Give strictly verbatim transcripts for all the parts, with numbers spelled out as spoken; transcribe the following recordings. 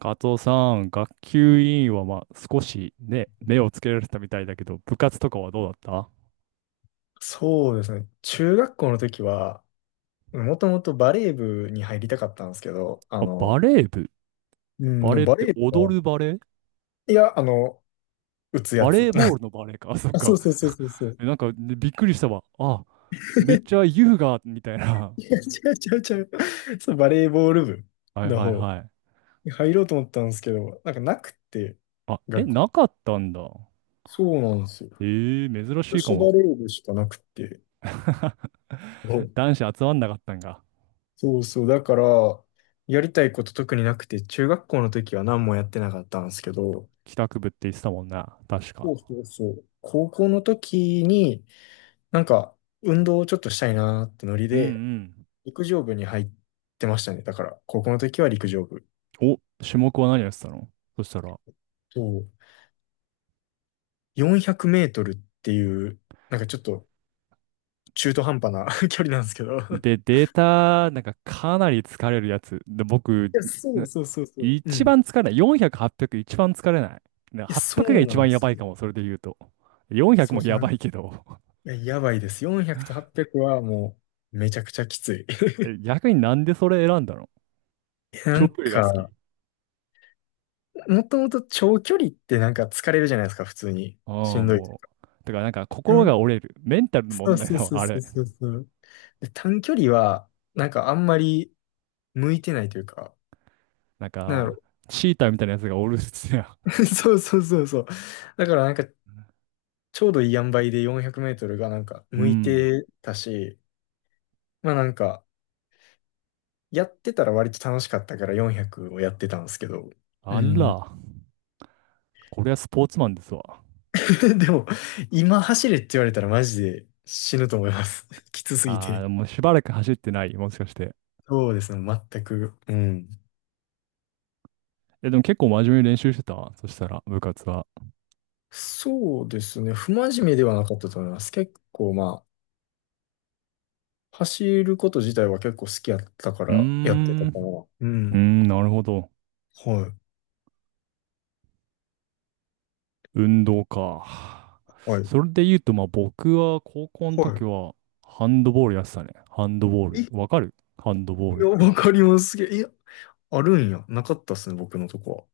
カツオさん、学級委員はまあ少しね、目をつけられてたみたいだけど、部活とかはどうだった？そうですね。中学校の時は、もともとバレー部に入りたかったんですけど、ああ、バの、レー部。うん、バでもレーっバレてー部踊が、るバレー？いや、あの、打つやバつ。レーボー ルのバレーか。あ、そっあ、そか。うそうそうそうそ う。えなんか、ねびっくりしたわ。あ、めっちゃ 優雅みたいな。い や、違う違う違う。そう、バレーボール部はいのはい方はい。に入ろうと思ったんですけど、なんかなくって、あ、え、学校。なかったんだ。そうなんですよ。えー、珍し女いか子バも。レー部しかなくて。そう男子集まんなかったんが。そうそう。だから、やりたいこと特になくて、中学校の時は何もやってなかったんですけど、帰宅部って言ってたもんな。確か。そうそうそう。高校の時に、なんか、運動をちょっとしたいなーってノリうで、ん陸上部に入ってましたね。だから、高校の時は陸上部。うん。お、種目は何やってたの、そしたら？そう。よんひゃくメートルっていう、なんかちょっと中途半端な 距離なんですけど。いで、データ、なんかかなり疲れるやつ。で、僕、や、そなうそうそうそう。う一ん。い番疲れない。よんひゃく、はっぴゃく一番疲れない。なや、そはっぴゃくがう一なん番でやばすいよ。かも、それで言うと。よんひゃくそうもそやう。ばいけど。いや、やばいです。よんひゃくとはっぴゃくはもう、めちゃくちゃきつい。え逆になんでそれ選んだの？ な長ん距離が好き？か、もともと長距離ってなんか疲れるじゃないですか、普通に。あしあ、んどい。もう。だからなんか心が折れる。メンタルのそ問う題そうだそうわ、あそれ。うそうそう。で、短距離は、なんかあんまり向いてないというか、なんなんだろか、う。チーターみたいなやつがおるっすや そうそうそうそう。だからなんか、ちょうどいい塩梅でよんひゃくメートルがなんかん。う向いん。てたし、まあなんか、やってたら割と楽しかったからよんひゃくをやってたんですけど、うあん。ら、これはスポーツマンですわ。でも、今走れって言われたらマジで死ぬと思います。きつすぎあて。あ、もうしばらく走ってない、もしかして？そうですね、全く。うん。え、でも結構真面目に練習してたそしたら、部活は？そうですね、不真面目ではなかったと思います。結構まあ、走ること自体は結構好きやったかうーらやってたん。かな。ううーん。ん、なるほど。はい。運動か。はい。それで言うと、まあ僕は高校のは時はハンドボールやってたね。ハンドボーい。え、ル。いわかるハンドボールっや、て？わかります。すげえ。いや、あるんや。なかったっすね、僕のとこ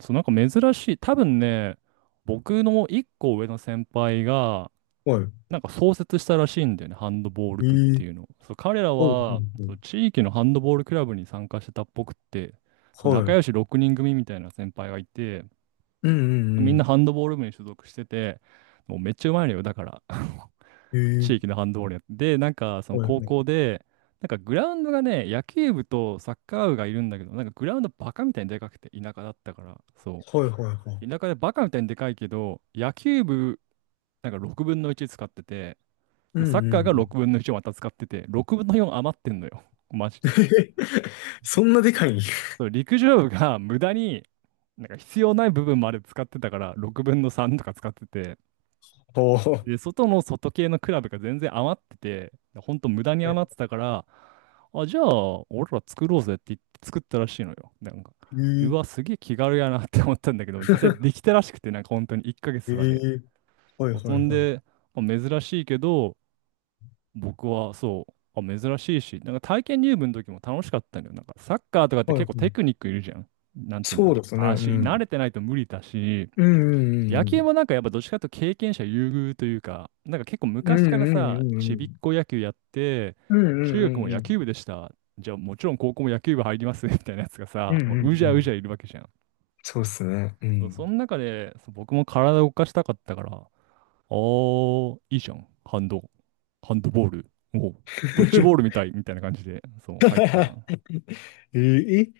そう、なんか珍しい。多分ね、僕の一個上の先輩が、は。はなんか創設したらしいんだよね、ハンドボールい。え部ってー、いうのを。そう、彼らはい、はい、はそはう地域のハンドボールクラブに参加してたっぽくって、そい。う、は仲い。良しろくにん組みたいな先輩がいて、うんうみんなんハンドボール部に所属してて、もうめっちゃうまいのよ、だから、うん。え地ー、域のハンドボールやって。で、なんかそのはい、高はい。校で、なんかグラウンドがね、野球部とサッカー部がいるんだけど、なんかグラウンドバカみたいにでかくて、田舎だったから、そはい、はい、はい。う。田舎でバカみたいにでかいけど、野球部、なんかろくぶんのいち使ってて、うんサッうカーんうがん。ろくぶんのいちをまた使ってて、ろくぶんのよん余ってんのよ。マジで。そんなでかいんや。そう、陸上部が無駄に、なんか必要ない部分まで使ってたから、ろくぶんのさんとか使ってて、おー。で、外の外系のクラブが全然余ってて、ほんと無駄には余っい。てたから、あ、じゃあ、俺ら作ろうぜって言って作ったらしいのよ。なんか、えうー、わ、すげえ気軽やなって思ったんだけど、実際でき たらしくて、なんか本当に1ヶえ月とかで。ー、はい、そうはそい、んはい。で、まあ珍しいけど、僕はそう、あ、珍しいし、なんか体験入部の時も楽しかったんだよ。なんかサッカーとかってはい、結は構テクい。ニックいるじゃん。なんて言うんだそうろでう。すね。う足、慣ん。れてないと無理だし、うんう野球んもなんかやっぱどっちかというと経験者優遇というか、なんか結構う昔んうからん。うんうさ、んうんうちびっん。こ野球やって、うんう中ん学うもんう野ん。球部でした。じゃあもちろん高校も野球部入ります みたいなやつがうさ、んもうううじんうゃうじゃん。いるわけじゃん。そうっすね。うそうそのん。中でそう僕も体を動かしたかったから、あー、いいじゃん。ハンド、ハンドボール。おうドッジボールみた いみたいな感じで、そう、入った。ええ、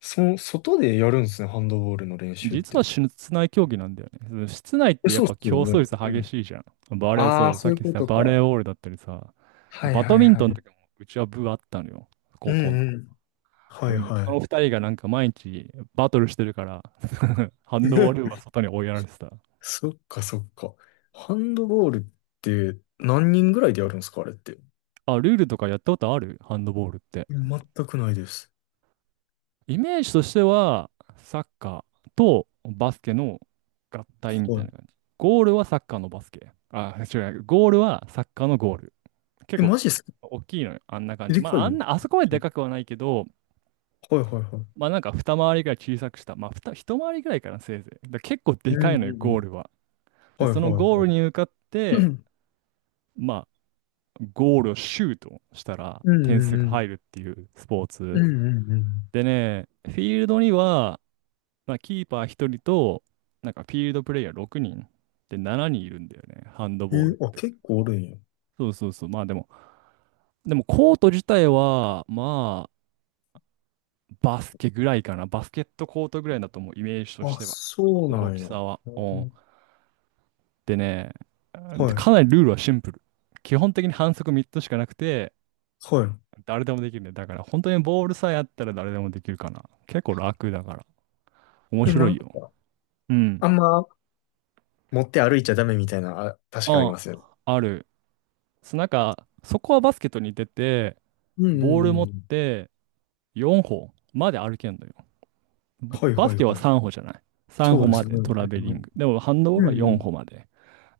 そ、外でやるんですね、ハンドボールの練習っ実はて。室内競技なんだよね。その室内っえ、てやっそうっぱすよ競ね。争率う激ん。しいじゃん。バレー、あそあ、う、そさっういうきこさ、とバレーか。ボールだったりさ、はいバはドいミンはトンとい。かもうちは部あったのよ。う高校の。んうん。ではいもそのはふたりがなんか毎日バトルしてるから ハい。ンドボールは 外に追いやられてた。そっかそっか。ハンドボールって何人ぐらいでやるんですか、あれって？あ、ルールとかやったことあるハンドボールって？全くないです。イメージとしては、サッカーとバスケの合体みたはいい。な感じ。ゴールはサッカーのバスケ。あ、違う、ゴールはサッカーのゴール。結え、構マジっすか？大きいのよ、あんな感じ。でまかあ、い、あはんな、あそこまででかくはないけど、いはいはい。まあなんかふたまわりぐらい小さくした。まあ、二一回りぐらいかな、せいぜい。だから結構うでかんいうんのうよ、ゴーん。ルは。で、はいそのはいゴーはルにい。向かって、まあ、ゴールをシュートしたらうんう点ん数うがん。入るっていうスポーうんツ。うんうん。でね、フィールドには、まあ、キーパーひとりと、なんかフィールドプレイヤーろくにんでななにんいるんだよね、ハンドえボールっーあ、て。結構おるんや。そうそうそう、まあでも、でもコート自体は、まあ、バスケぐらいかな、バスケットコートぐらいだと思う、イメージとしあ、ては。そうな大んきや。さは。ううん。ん、でね、ではい。かなりルールはシンプル。基本的に反則みっつしかなくて、は誰でもできるね。だから本当にボールさえあったら誰でもできるかな。結構楽だから。面い。え、な白いんか、よ。うん。あんま持って歩いちゃダメみたいな、あ、確かありあますよね。ある。そうなんか、そこはバスケットに出て、うんうんボール持っうん。てよん歩まで歩けんのよ。ぼはいバスはいケははい。さん歩じゃない。さんそ歩うでますでね。うトラベリンんグ。でもハンドボーうルはんうよん歩ん。まで。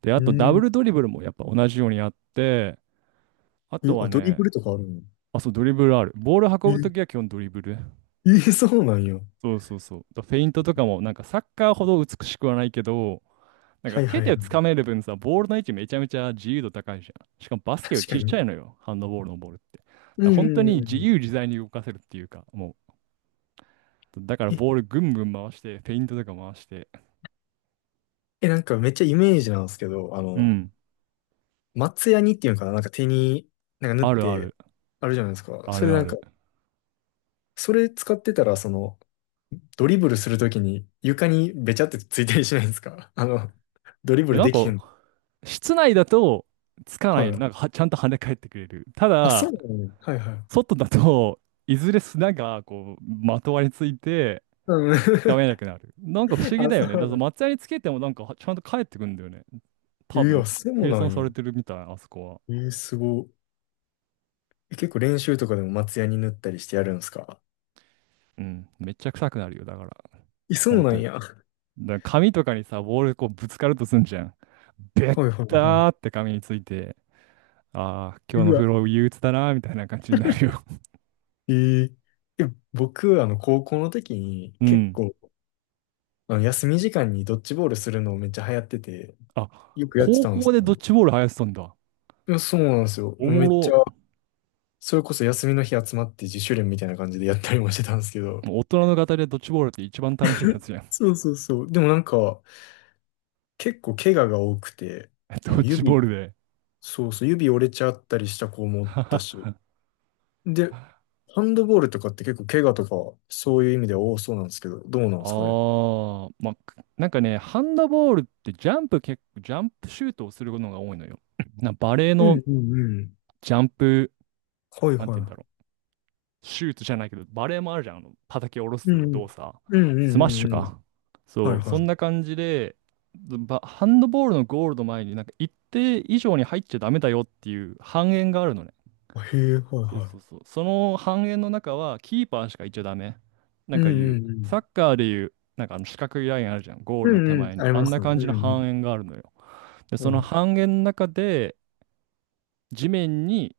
で、あうとダブん。ルドリブルもやっぱ同じようにやって、あえ、とはあ、ドリね、ブルとかあるんあ、そう、ドリブルある。ボール運ぶときはや。基本ドリブル。え、え、そうなんや。そうそうそう。だフェイントとかもなんかサッカーほど美しくはないけど、なんはかいは手いはでい。掴める分さ、ボールの位置めちゃめちゃ自由度高いじゃん。しかもバスケよ確りかちっちに。ゃいのよ、ハンドボールのボールって。だかうらん本当うにんう自ん。由自在に動かせるっていうか、もう、だからえ、ボールぐんぐん回して、フェイントとか回して。え、なんかめっちゃイメージなんですけど、あうの、ん。松ヤニっていうのかな、なんか手に、なんか縫っあるあて、る、あるじゃないですか。あそれるであなんか、る。それ使ってたら、その、ドリブルするときに床にべちゃってついたりしないですか？ あの、ドリブえルなんでか、きへん。室内だと、つかない、はい。なんかはちゃんと跳ね返ってくれる。たあ、そうだ、なの、ねはいはい。外だといずれ砂がこうまとわりついてうん。がめなく なる。なんか不思議あ、だそようね。だなからの。松屋につけてもなんかちゃんと帰ってくんだよね。い多や、分、そう計な算んされよ。てるみたい、あそこは。えー、すごい。え、結構練習とかでも松ヤに塗ったりしてやるんですか？うん。めっちゃ臭くなるよ、だから。え、そう本な当んに。や。はだから紙とかにさ、ボールこうぶつかるとすんじゃん。べっいはいはい。たーって紙について、ああ、今日のう風わ。呂憂鬱だなーみたいな感じになるよ。えー、え僕、あの、高校の時に う結ん。構、あの休み時間にドッジボールするのめっちゃ流行ってて、あ、よくやって高たんです校でけど。ドッいジボール流行ってたんだ。や、そうなんですよ。おもうもめっちゃ、ろ。それこそ休みの日集まって自主練みたいな感じでやったりもしてたんですけど。もう大人の方でドッジボールって一番楽しいやつじゃん。そうそうそう。でもなんか、結構怪我が多くて、ドあの、ッジボー指、ルで。そうそう、指折れちゃったりした子もおったし。で、ハンドボールとかって結構怪我とか、そういう意味では多そうなんですけど、どうなんですかね？ああ、まあ、くなんかね、ハンドボールってジャンプ結構、ジャンプシュートをするのが多いのよ。な、バレーうのんうんうん。ジャンプ、はいなんて言うんだはろう。シュートじゃないけど、バレーもあるじゃん。あの、叩き下ろい。うんすう動ん。作。うんうスマッんうシュんうん。か。はそいう、そはい。んな感じで、ばハンドボールのゴールの前に、なんか一定以上に入っちゃダメだよっていう半円があるのね。へえ、はいそうはそうそい。う。その半円の中はキーパーしかいちゃダメ。なうんんかいう、うんうサん。ッカーでいう、なんかあの四角いラインあるじゃん。ゴーうルのん手うん。前に。ありあまんなすね。感うじのんうん。半円があるのよ。で、うそのん。半円の中で地面に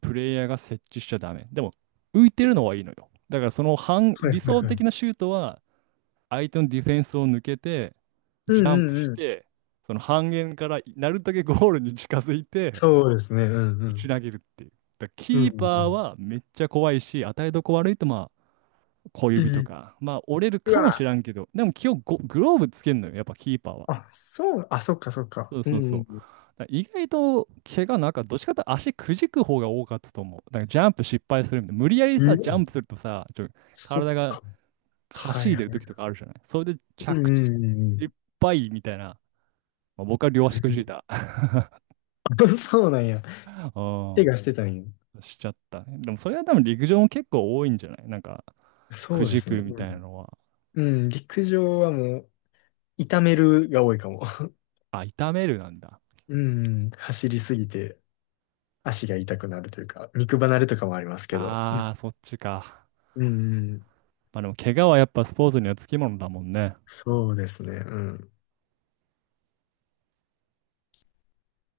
プレイヤーが設置しちゃダメ。でも浮いてるのはいいのよ。だからその半、はいは理想いは的い。なシュートは相手のディフェンスを抜けて、うんジャンプうんしうん。て、その半円からなるだけゴールに近づいて、そうですね。うんうぶちん。投げるっていう。だからうんキうーパーんはめっちゃ怖いし、与えどこ悪いとまあ小う指ん。いとい。か、まあ折れるうかもしわ。らんけど、でも基本ゴグローブつけんのよ、やっぱキーパーは。あ、そう、あ、そっかそっそか。ううそうんそうう。だかんら意外と怪我なんかどっちかというと足くじく方が多かったと思う。だからジャンプ失敗するみたいな。無理やりさ、うん。うジャンお、プするとさ、ちょ、そっ体がか。かはいしいはでる時とい。かあるじゃない。それでうんう着地んうんういん。っぱいみたいな。まあ、僕は両足くじいた。あ、そうなんや。手がしうてたんや。ん。しちゃったね。でもそれは多分陸上も結構多いんじゃないなんか、そくうでじすね。くみうたいなん。のは、うん、陸上はもう、痛めるが多いかも。あ、痛めるなんだ。うん、走りすぎて足が痛くなるというか、肉離れとかもありますけど。うん、ああ、そっちか。うん、まあでも、怪我はやっぱスポーツにはつきものだもんね。そうですね。うん。